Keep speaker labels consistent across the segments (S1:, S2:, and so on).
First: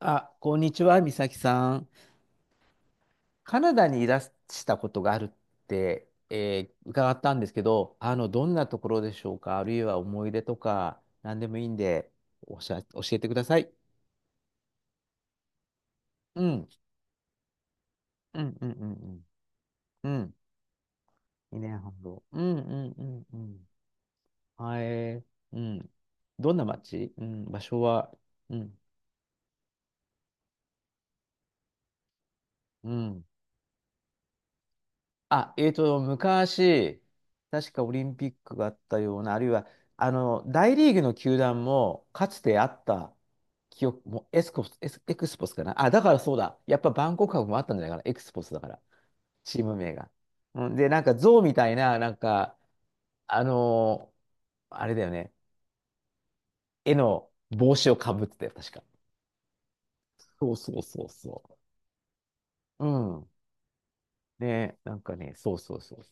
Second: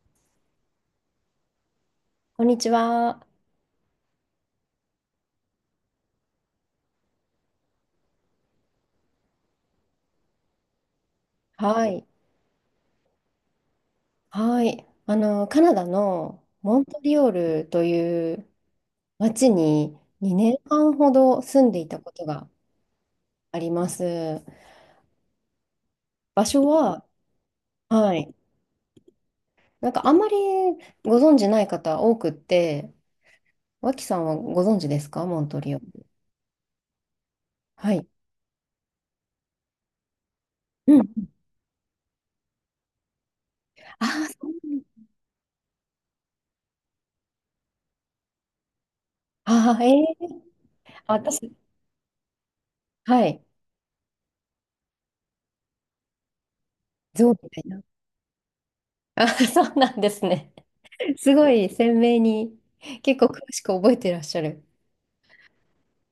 S1: あ、こんにちは、美咲さん。
S2: こんにちは。
S1: カナダにいらしたことがあるって、伺ったんですけど、あの、どんなところでしょうか、あるいは思い出とか、何でもいいん
S2: はい。
S1: で、おしゃ、教えてください。
S2: はい。カナダ
S1: う
S2: の
S1: ん、
S2: モントリオールとい
S1: う
S2: う
S1: ん、うん、うん、
S2: 町に
S1: うん。うん、
S2: 2年半ほど住
S1: 2
S2: んでい
S1: 年
S2: た
S1: 半
S2: こ
S1: 後。
S2: と
S1: う
S2: が
S1: ん、うん、うん、う
S2: あ
S1: ん。
S2: ります。
S1: はい、うん。
S2: 場
S1: どんな
S2: 所は、
S1: 街、うん、場所は、
S2: はい。
S1: うん、
S2: なんかあんまりご存知ない方多くっ
S1: う
S2: て、
S1: ん。
S2: 脇さんはご存知ですかモン
S1: あ、
S2: ト
S1: えっ
S2: リオー
S1: と、
S2: ル？
S1: 昔、確かオ
S2: は
S1: リ
S2: い。
S1: ンピックがあったような、あるいは、あの、大リー
S2: う
S1: グの
S2: ん。
S1: 球団も、かつてあった記
S2: あ
S1: 憶も、
S2: あ、そうなんだ。
S1: エクスポスかな。あ、だからそうだ。やっぱバンコク博もあったんじゃないかな。エクスポスだから、チーム
S2: ああ、
S1: 名が。
S2: ええ、
S1: うん、で、なんか、象
S2: 私、
S1: みたいな、なんか、
S2: は
S1: あ
S2: い。
S1: のーあれだよね。絵の
S2: ゾウみたい
S1: 帽
S2: な。
S1: 子をかぶってたよ、確か。
S2: あー、そうなんです
S1: そ
S2: ね。
S1: うそうそう
S2: す
S1: そ
S2: ごい鮮明に、
S1: う。う
S2: 結構
S1: ん。
S2: 詳しく覚えてらっしゃる。
S1: ね、なんかね、そうそうそう。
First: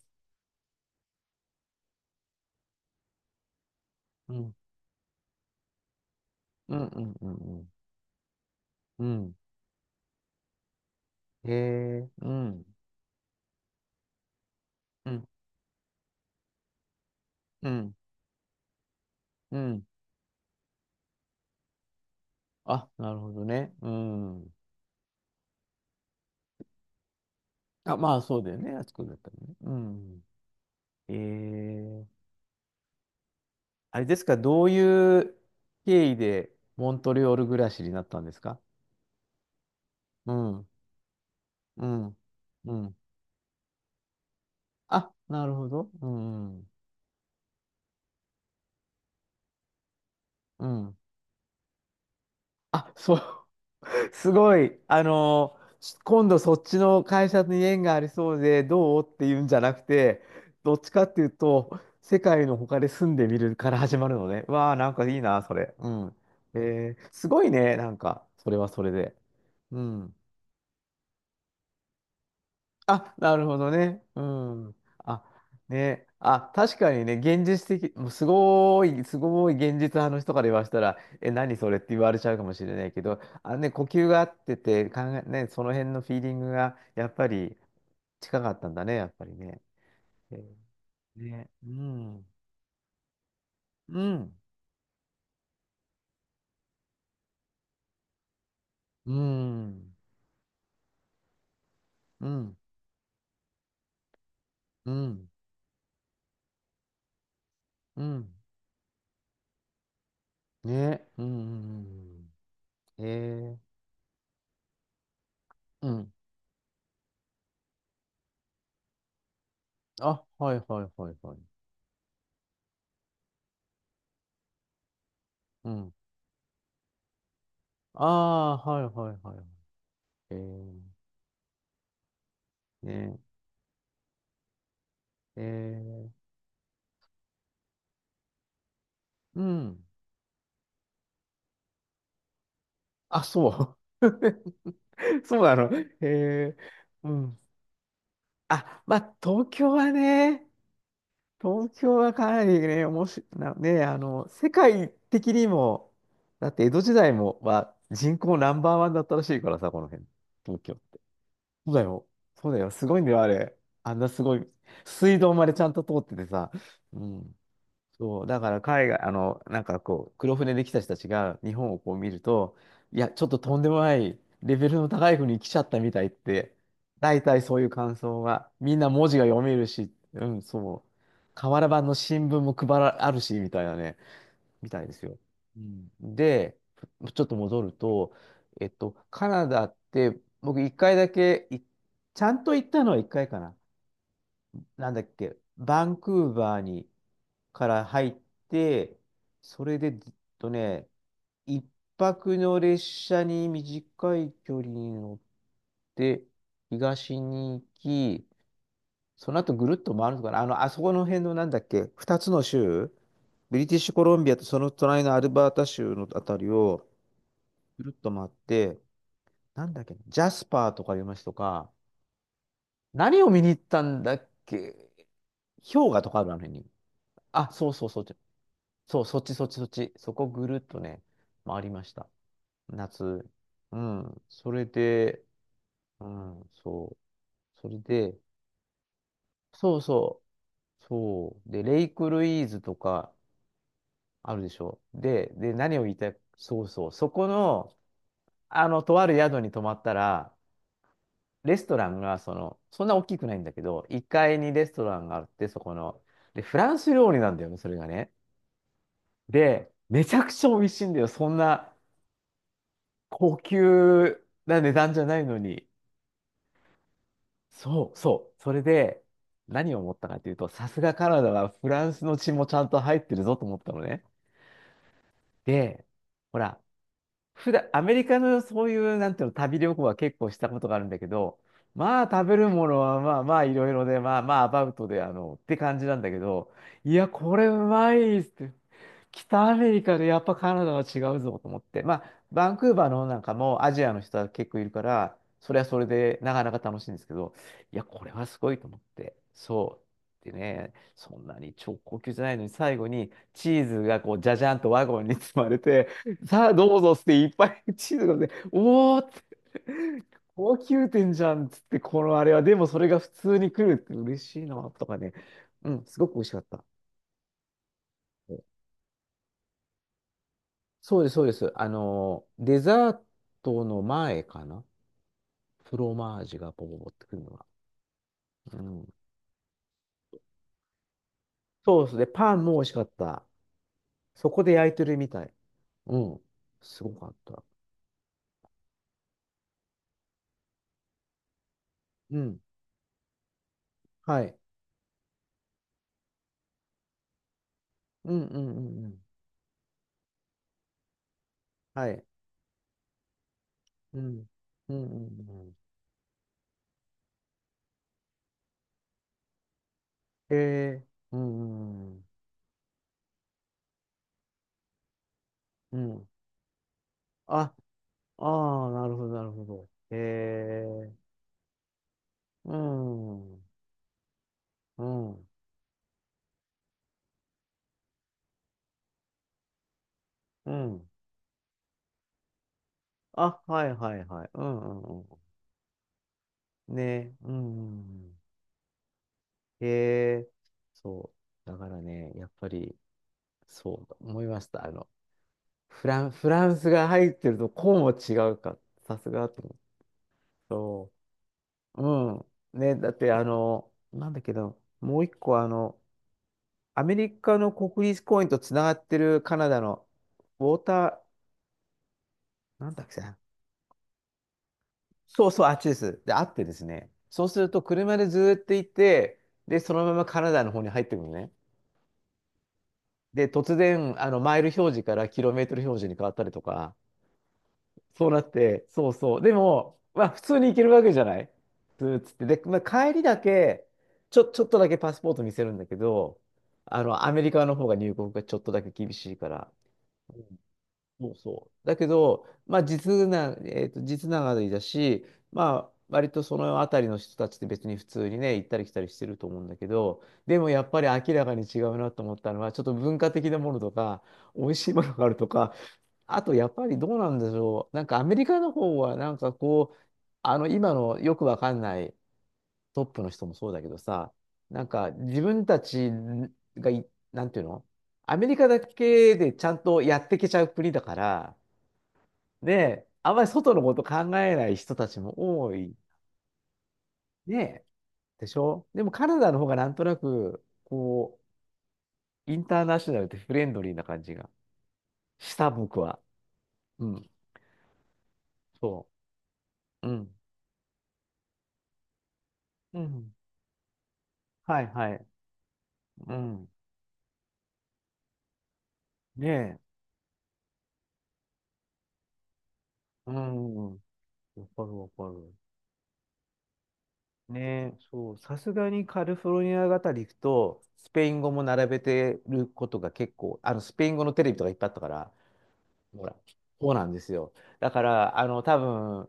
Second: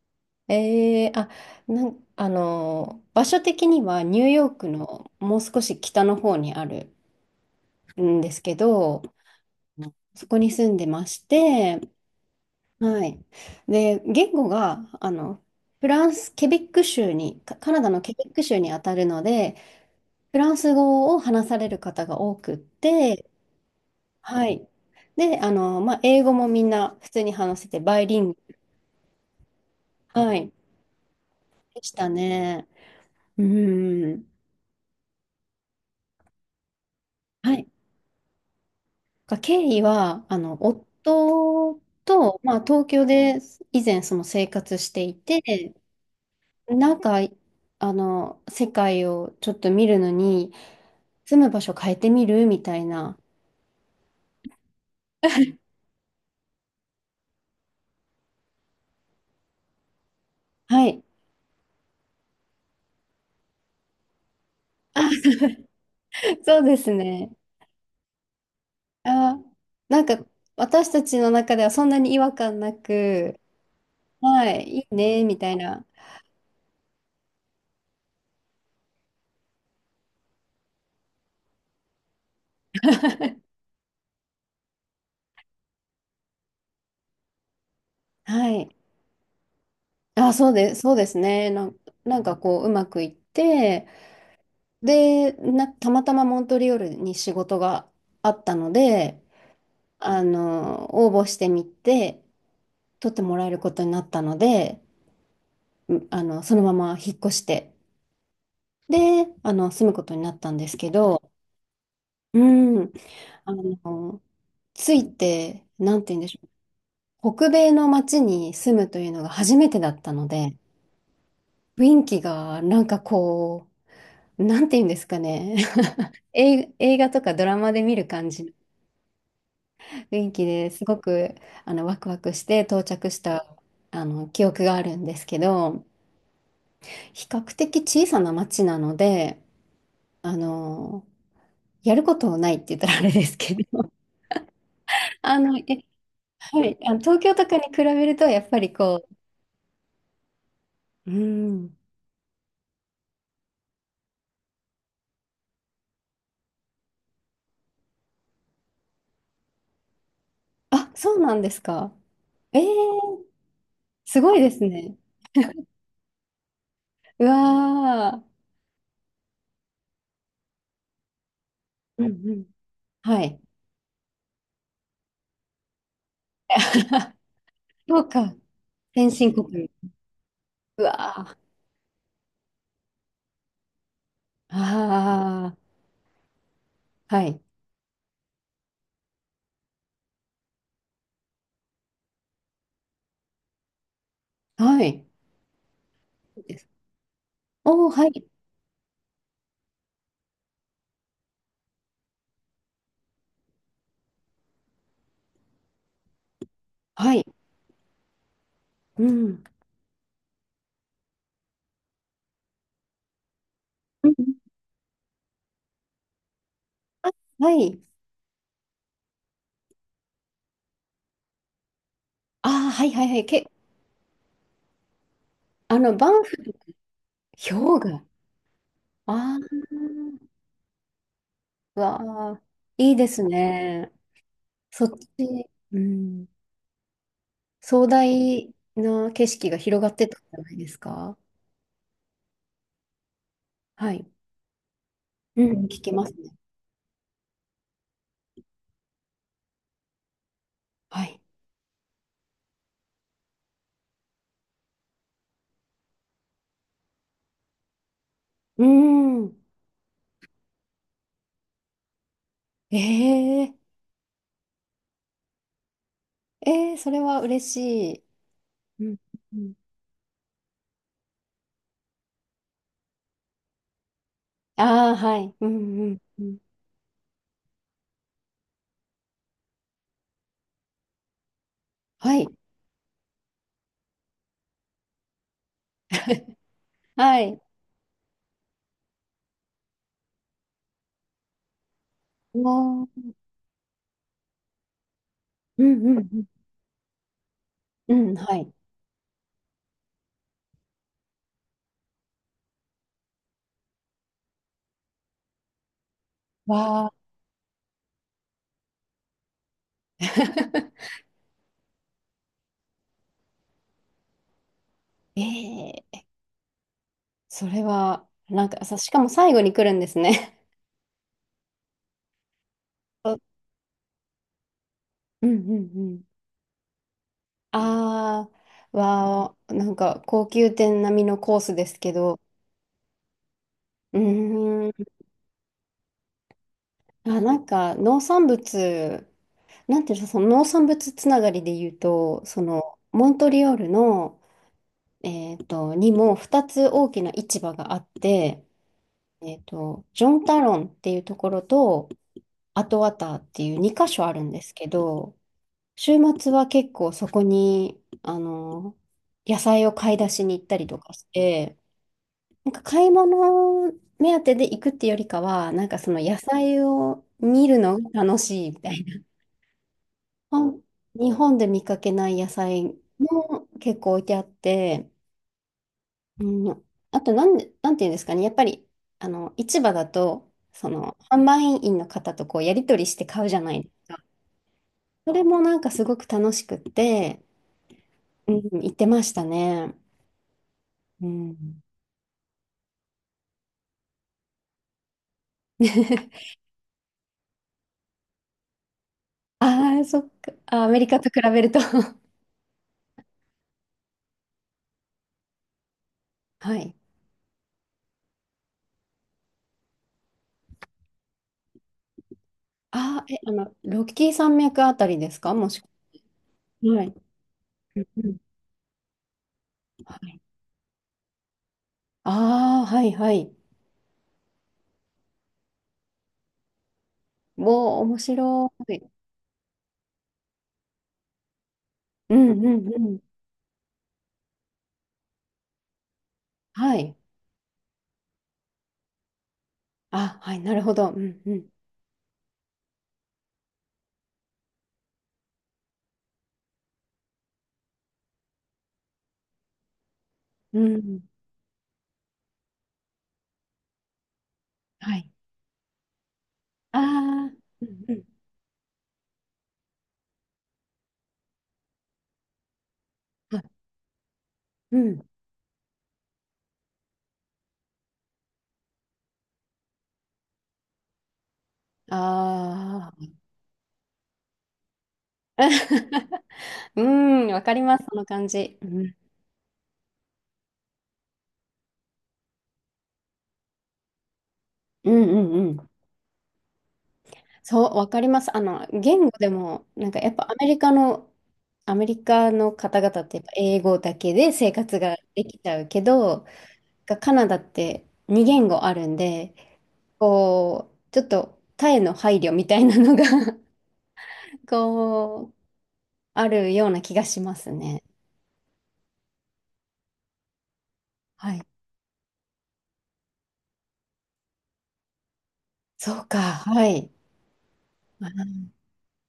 S2: あ、場所的にはニュー
S1: う
S2: ヨー
S1: ん。
S2: クのもう少し北の方にあ
S1: うん
S2: る
S1: うんうん
S2: んですけど、
S1: うん。うん。
S2: うん、そこに住んでまし
S1: へ
S2: て、
S1: え、うん。
S2: はい。で、言語が、
S1: うん、
S2: フランス、ケベック州に、
S1: う
S2: カナダ
S1: ん、
S2: のケベック州にあたるので、
S1: うん。
S2: フランス語を話される方が多くっ
S1: あ、なる
S2: て、
S1: ほどね。う
S2: は
S1: ん。
S2: い。で、まあ、英語もみんな普通に話せて、
S1: あ、
S2: バイ
S1: ま
S2: リ
S1: あ、
S2: ング
S1: そうだよ
S2: ル、
S1: ね。あそこだったらね。うん。
S2: はい。
S1: え
S2: でし
S1: ー、
S2: たね。う
S1: あれです
S2: ん。
S1: か、どういう経緯でモントリオール
S2: は
S1: 暮
S2: い。
S1: らしになったんですか？
S2: が経緯は、
S1: うん、
S2: 夫
S1: うん、
S2: と、まあ、
S1: う
S2: 東
S1: ん。
S2: 京で以前その生活して
S1: あ、
S2: い
S1: なるほ
S2: て、
S1: ど。うん、
S2: なんか、世界をちょっと見るのに、
S1: うん。
S2: 住む場所変えてみるみたい
S1: あ、そ
S2: な。
S1: う。すごい。あの、今度そっちの会社に縁がありそうでどうっていうんじゃなくて、どっ
S2: は
S1: ちか
S2: い。
S1: っていうと、世界の他で住んでみるから始まるのね。わあ、なんかいい
S2: あ、
S1: な、それ。うん。
S2: そうです
S1: えーす
S2: ね。
S1: ごいね、なんか、それはそれで。
S2: あ、
S1: う
S2: なん
S1: ん。
S2: か、私たちの中ではそんなに違和感な
S1: あ、な
S2: く、
S1: るほどね。う
S2: は
S1: ん。
S2: い、いいね、
S1: あ、
S2: みたいな。
S1: ね。あ、確かにね、現実的、もうすごい、すごい現実派の人から言わせたら、え、何それって言われちゃうかもしれないけど、あね、呼吸が合ってて、考え、ね、その辺のフィーリングが、やっぱり近
S2: は
S1: かったん
S2: い。
S1: だね、やっぱりね。
S2: あ、
S1: え
S2: そうで
S1: ー
S2: す、そうです
S1: ね。
S2: ね。
S1: う
S2: なん
S1: ん。
S2: かこう、うまくいって、
S1: うん。
S2: で、たまたまモントリオールに仕事があったの
S1: う
S2: で、
S1: ん。
S2: 応募してみて、
S1: うん。
S2: 取ってもらえることになったので、
S1: うん。
S2: うあの、そのまま引っ越して、
S1: うん。
S2: で、住むことになったんですけ
S1: ね。
S2: ど、
S1: うん。
S2: うん、あ
S1: ええ
S2: の、ついて、
S1: ー。う
S2: なん
S1: ん。
S2: て言うんでしょう、北米の街に住むというのが初めてだった
S1: あ、
S2: の
S1: はい
S2: で、
S1: はいはいはい。
S2: 雰囲気がなんかこう、なんて言うんですかね、
S1: うん。
S2: 映画とかドラマで見
S1: あ
S2: る感じの
S1: あ、はいはいはいはい。
S2: 雰囲
S1: え
S2: 気です
S1: ー、
S2: ごくワクワクして到着
S1: ね、
S2: したあの記憶があるんですけ
S1: え
S2: ど、
S1: ー、
S2: 比較的小さな町なので、
S1: うん。
S2: あのやることないって言ったらあれ
S1: あ、
S2: ですけ
S1: そ
S2: ど、
S1: う。そ
S2: あ
S1: うな
S2: の、え、
S1: の。え
S2: はい、
S1: ー、う
S2: 東京
S1: ん。
S2: とかに比べるとやっぱり
S1: あ、ま
S2: こ
S1: あ、東京はね、
S2: う、う
S1: 東
S2: ん、
S1: 京はかなりね、おもし、な、ね、あの、世界的にも、だって江戸時代も、は人口ナンバーワンだったらしいからさ、この辺、東京っ
S2: あ、
S1: て。
S2: そうなんです
S1: そうだ
S2: か？
S1: よ。そう
S2: え
S1: だ
S2: ー、
S1: よ。すごいんだよ、あれ。あんな
S2: す
S1: す
S2: ご
S1: ご
S2: い
S1: い。
S2: ですね。
S1: 水道までちゃんと通っててさ。う
S2: う
S1: ん。
S2: わ
S1: そ
S2: ー。
S1: う、だから海外、あの、なんかこう、黒船で来た人たちが日本をこう
S2: う
S1: 見る
S2: んうん。
S1: と、いや、ち
S2: は
S1: ょっと
S2: い。
S1: とんでもないレベルの高い国に来ちゃったみたいって、大体そういう感
S2: そう
S1: 想
S2: か。
S1: が、みんな文
S2: 先
S1: 字が
S2: 進
S1: 読める
S2: 国。
S1: し、うん、
S2: う
S1: そう、
S2: わー。
S1: 瓦版の新聞も配ら、あるし、みたいなね、みたいですよ。
S2: あ
S1: うん、で、
S2: あ、
S1: ち
S2: は
S1: ょっと
S2: い。
S1: 戻ると、カナダって、僕一回だけい、ちゃんと行ったのは一回かな。
S2: は
S1: なんだっ
S2: い。
S1: け、バンクーバーに、から
S2: おー、は
S1: 入っ
S2: い。
S1: て、それでずっとね、一泊の列車に短い距離に乗って、
S2: は
S1: 東
S2: い。
S1: に行き、
S2: う
S1: その
S2: ん。
S1: 後ぐるっと回るのかな。あの、あそこの辺のなんだっけ、二つの州、ブリティッシュコ
S2: うん、
S1: ロンビアとその隣のアルバータ州のあたりを
S2: あ、はい。
S1: ぐるっと回って、なんだっけ、ジャスパーとかいう街とか、
S2: あー、はいはいは
S1: 何
S2: い。
S1: を見に行ったんだっけ、氷河と
S2: バ
S1: か
S2: ン
S1: あるあの
S2: フ、
S1: 辺に。あ、そう
S2: 氷
S1: そうそ
S2: 河。
S1: う。そう、そっち
S2: あ
S1: そっちそっち。そこぐるっとね、回り
S2: あ、
S1: ました。
S2: わあ、いいです
S1: 夏。う
S2: ね。
S1: ん。それ
S2: そっ
S1: で、
S2: ち、う
S1: う
S2: ん。
S1: ん、そう。それ
S2: 壮
S1: で、
S2: 大な景色が
S1: そ
S2: 広
S1: う
S2: がってた
S1: そ
S2: んじゃないです
S1: う。
S2: か？
S1: そう。で、レイクルイーズとか
S2: はい。
S1: あるでしょ。で、
S2: う
S1: で、
S2: ん、聞
S1: 何を言
S2: き
S1: い
S2: ま
S1: た
S2: す
S1: い、
S2: ね。
S1: そうそう。そこの、あの、とある宿に泊まったら、
S2: はい。
S1: レストランが、その、そんな大きくないんだけど、1階にレストランがあって、そこの。で、フランス料理なんだよね、それがね。
S2: うん。
S1: で、めちゃくちゃ美味しいんだよ。そんな、高
S2: ええ、
S1: 級な値段じゃないのに。
S2: ええ、それは嬉し
S1: そう
S2: い。
S1: そう。それ
S2: うん。
S1: で、
S2: うん、
S1: 何を思ったかというと、さすがカナダはフランスの血もちゃんと入ってるぞと思ったのね。
S2: あー、はい。うん、
S1: で、
S2: うん、う
S1: ほ
S2: ん。
S1: ら、普段、アメリカのそういう、なんていうの、旅行は結構したことがあるんだけど、まあ
S2: は
S1: 食
S2: い。
S1: べるものはまあまあいろいろで、まあまあアバウトで、あの、って感じなんだけ ど、いや、
S2: は
S1: こ
S2: い。
S1: れうまいっすって。北アメリカでやっぱカナダは違うぞと思って、まあ、バンクーバー
S2: も
S1: の方なんかもアジアの人は結構いるから、それ
S2: う、
S1: は
S2: う
S1: それ
S2: ん、う
S1: で
S2: ん、
S1: なかなか楽しいんですけど、いや、
S2: う
S1: こ
S2: ん。
S1: れ
S2: うん、
S1: は
S2: は
S1: すご
S2: い。
S1: いと思って、そう。でね、そんなに超高級じゃないのに、最後にチーズがこう、じゃじゃんとワゴンに積まれて、さあ、どう
S2: わ
S1: ぞ
S2: あ。
S1: っつって、いっぱいチーズがね、おーって、高級 店じゃんっつって、このあれは、でもそれが普通に来るって嬉しいな、とかね。う
S2: え
S1: ん、す
S2: え、
S1: ごく美味しかった。
S2: それは、なんかさ、しかも最後に来るんですね。
S1: そうです、そうです。あの、デザ ー
S2: そう、
S1: トの前かな。
S2: うんうん
S1: フ
S2: う
S1: ロ
S2: ん。
S1: マージュがポポポってくるのが。
S2: あ
S1: う
S2: あ、
S1: ん。
S2: わあ、なんか高級店並みのコースです
S1: そうで
S2: け
S1: すね。
S2: ど、
S1: パンも美味しかった。
S2: う
S1: そこで
S2: ー
S1: 焼
S2: ん、
S1: いてるみたい。うん。すごかっ
S2: あ、な
S1: た。
S2: んか農産物、なんていうの、その農産物つながりで言う
S1: う
S2: と、
S1: ん。
S2: その、モントリオールの、
S1: はい。
S2: にも2つ大きな市場があっ
S1: うんう
S2: て、
S1: んうんうん。
S2: ジョンタロンっていうところ
S1: は
S2: と、
S1: い。
S2: アトワターっていう2箇
S1: うん。
S2: 所あるんですけ
S1: うんうん
S2: ど、
S1: うん。
S2: 週末は結構そこに、野菜を買い出し
S1: へ
S2: に行ったりと
S1: え。
S2: かし
S1: うんう
S2: て、
S1: んうん。
S2: なんか買い物目当てで行くってよりかは、なん
S1: う
S2: かその
S1: ん。
S2: 野菜を見
S1: あ、
S2: るのが楽しいみ
S1: あ
S2: た
S1: あ、
S2: い
S1: なる
S2: な。
S1: ほど、なるほど。へ
S2: ほん
S1: え、
S2: 日本で見かけない野
S1: う
S2: 菜
S1: ん、う
S2: も結構置いてあっ
S1: ん、
S2: て、うん、あとなん、なんていうんですかね、やっぱり、市場だと、
S1: う
S2: そ
S1: ん。
S2: の、販売員の方とこう、やり取りして買うじ
S1: あ、
S2: ゃない
S1: は
S2: で
S1: い
S2: す
S1: はい
S2: か。
S1: はい。うん、うん、
S2: そ
S1: う
S2: れもなんかすごく楽しくっ
S1: ん。ね、
S2: て、
S1: うん。
S2: うん、行ってました
S1: へ
S2: ね。
S1: え、
S2: う
S1: そう。だ
S2: ん。
S1: からね、やっぱり、そう思いました。あの、フ ランスが入ってると、こうも違うか。さすがと思って。
S2: ああ、そっか。あ、アメリ
S1: そ
S2: カと比べると、
S1: う。うん。ね、だって、あの、なんだけど、もう一個、あの、
S2: はい。
S1: アメリカの国立公園とつながってるカナダのウォーターなんだっけ
S2: ああ、え、
S1: な。
S2: ロッキー山脈あたりです
S1: そう
S2: か、
S1: そう、あ
S2: も
S1: っ
S2: し
S1: ち
S2: く
S1: です。で、あってです
S2: は。は
S1: ね。
S2: い。
S1: そうすると、
S2: うん
S1: 車で
S2: うん。
S1: ずーっと行って、で、そのま
S2: は
S1: まカ
S2: い。
S1: ナダの方に入ってくるのね。
S2: ああ、はいは
S1: で、
S2: い。
S1: 突然、あの、マイル表示からキロメートル表示に変わったりとか、
S2: おお、面
S1: そうなっ
S2: 白
S1: て、
S2: い。
S1: そうそう。でも、まあ、普通に行けるわけじゃないずーっつっ
S2: う
S1: て。
S2: ん
S1: で、ま
S2: う
S1: あ、
S2: んう
S1: 帰り
S2: ん。
S1: だけ、ちょっとだけパスポート見せるんだけど、
S2: は
S1: あ
S2: い。
S1: の、アメリカの方が入国がちょっとだけ厳しいから、
S2: あ、はい、なるほど。う
S1: そう
S2: んうん。
S1: そう。だけど、まあ実な、実ながりだし、まあ割とその辺りの人たちって別に普通にね、行ったり来たりしてると思うんだけど、でも
S2: う
S1: やっぱり
S2: ん。
S1: 明らかに違うなと思ったのは、ちょっと文化的なものとか、美味しいもの
S2: は
S1: があ
S2: い。
S1: るとか、あとやっぱり
S2: あ
S1: どうなんでし
S2: あ、う
S1: ょう。な
S2: ん
S1: ん
S2: う
S1: かア
S2: ん。
S1: メリカの方はなんかこう、あの今のよくわかんないトップの人も
S2: あ、
S1: そうだけどさ、なん
S2: う
S1: か
S2: ん。
S1: 自分たちがい、なんていうのアメリカだけでちゃんとやってけちゃう国だから、で、あ
S2: あ
S1: んまり外のこと考えない人たちも
S2: あ。
S1: 多い。
S2: うん、わかり
S1: ね、
S2: ます、その
S1: で
S2: 感
S1: し
S2: じ。
S1: ょ。で
S2: う
S1: も
S2: ん、
S1: カナダの方がなんとなく、こう、インターナショナルでフレンドリーな感じが
S2: うん、
S1: し
S2: うん
S1: た、
S2: うん。
S1: 僕は。うん。
S2: そう、わかります。
S1: そ
S2: 言語でも、
S1: う。
S2: なん
S1: う
S2: かやっ
S1: ん。
S2: ぱアメリカの、アメリカの
S1: う
S2: 方々っ
S1: ん。
S2: てやっぱ英語だけで生
S1: はい
S2: 活
S1: は
S2: が
S1: い。
S2: できちゃうけ
S1: う
S2: ど、
S1: ん。
S2: がカナダって二言語あるん
S1: ね
S2: で、
S1: え。
S2: こう、ちょっと他への配慮みたいなのが、
S1: うん。わ かるわか
S2: こ
S1: る。
S2: う、あるような気がします
S1: ねえ、
S2: ね。
S1: そう。さすがにカリフォルニアあたり行くと、スペイン語
S2: は
S1: も
S2: い。
S1: 並べてることが結構、あの、スペイン語のテレビとかいっぱいあったから、
S2: そ
S1: ほ
S2: う
S1: ら、
S2: か、は
S1: そうな
S2: い。
S1: んですよ。だから、
S2: あ、
S1: あの、多分、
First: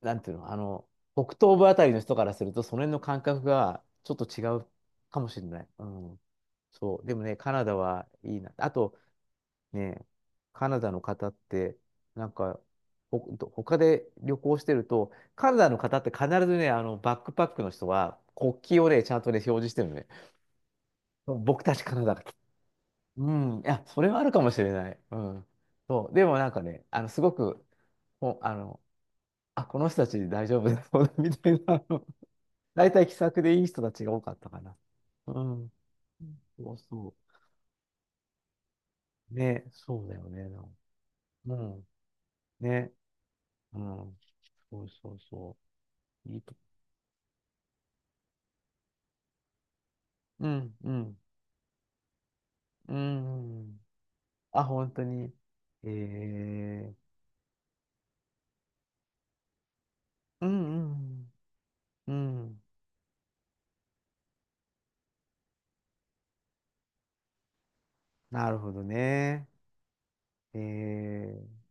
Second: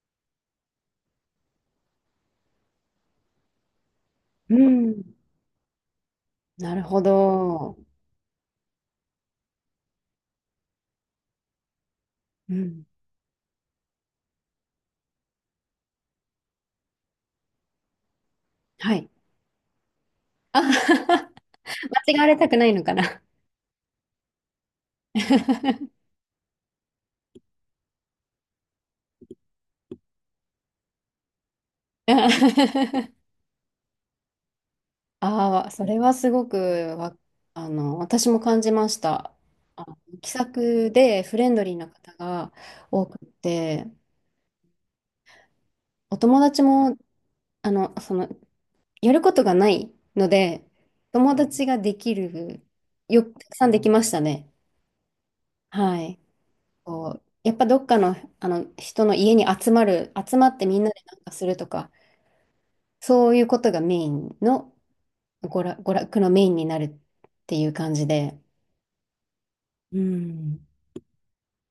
S1: なんていうの、あの、北東部あたりの人からすると、その辺の感覚がちょっと違
S2: う
S1: う
S2: ん。
S1: かもしれない。うん。
S2: なるほ
S1: そう。でもね、カナダ
S2: ど。
S1: はいいな。あとね、カナダの方って、なん
S2: う
S1: か、
S2: ん。
S1: ほ、他で旅行してると、カナダの方って必ずね、あの、バックパックの人は国旗を
S2: は
S1: ね、
S2: い。
S1: ちゃんとね、表示してるのね。
S2: あ、
S1: 僕たちカナ
S2: 間
S1: ダ
S2: 違
S1: が
S2: わ
S1: 来
S2: れ
S1: た。
S2: たくないのかな。
S1: うん。いや、それはあるかもしれない。うん。そう。でもなんかね、あの、すごく、ほあの、あ、この人たち大丈夫だそうだみたいな、大体気さくでいい人たちが多かったかな。う
S2: ああ、
S1: ん。
S2: それはすごく、
S1: そうそ
S2: わ、私も感じまし
S1: う。
S2: た。
S1: ね、
S2: あの
S1: そうだよ
S2: 気さ
S1: ね。なん
S2: くでフレ
S1: う
S2: ンドリー
S1: ん。
S2: な方が
S1: ね。
S2: 多く
S1: う
S2: て、
S1: ん。そうそうそ
S2: お
S1: う。い
S2: 友
S1: いと。
S2: 達も、その、やることがないの
S1: う
S2: で、
S1: ん、うん。
S2: 友達ができる、
S1: う
S2: よ、たく
S1: ん、う
S2: さんで
S1: ん。
S2: きましたね。
S1: あ、本当に。え
S2: はい。
S1: ー。
S2: こう、やっぱどっかの、あの人の家に集まる、集
S1: う
S2: まってみんなでなん
S1: ん、
S2: かするとか、
S1: うん。うん。
S2: そういうことがメインの、娯楽のメインになるっていう感じで。
S1: なるほどね。
S2: う
S1: え
S2: ん
S1: ー。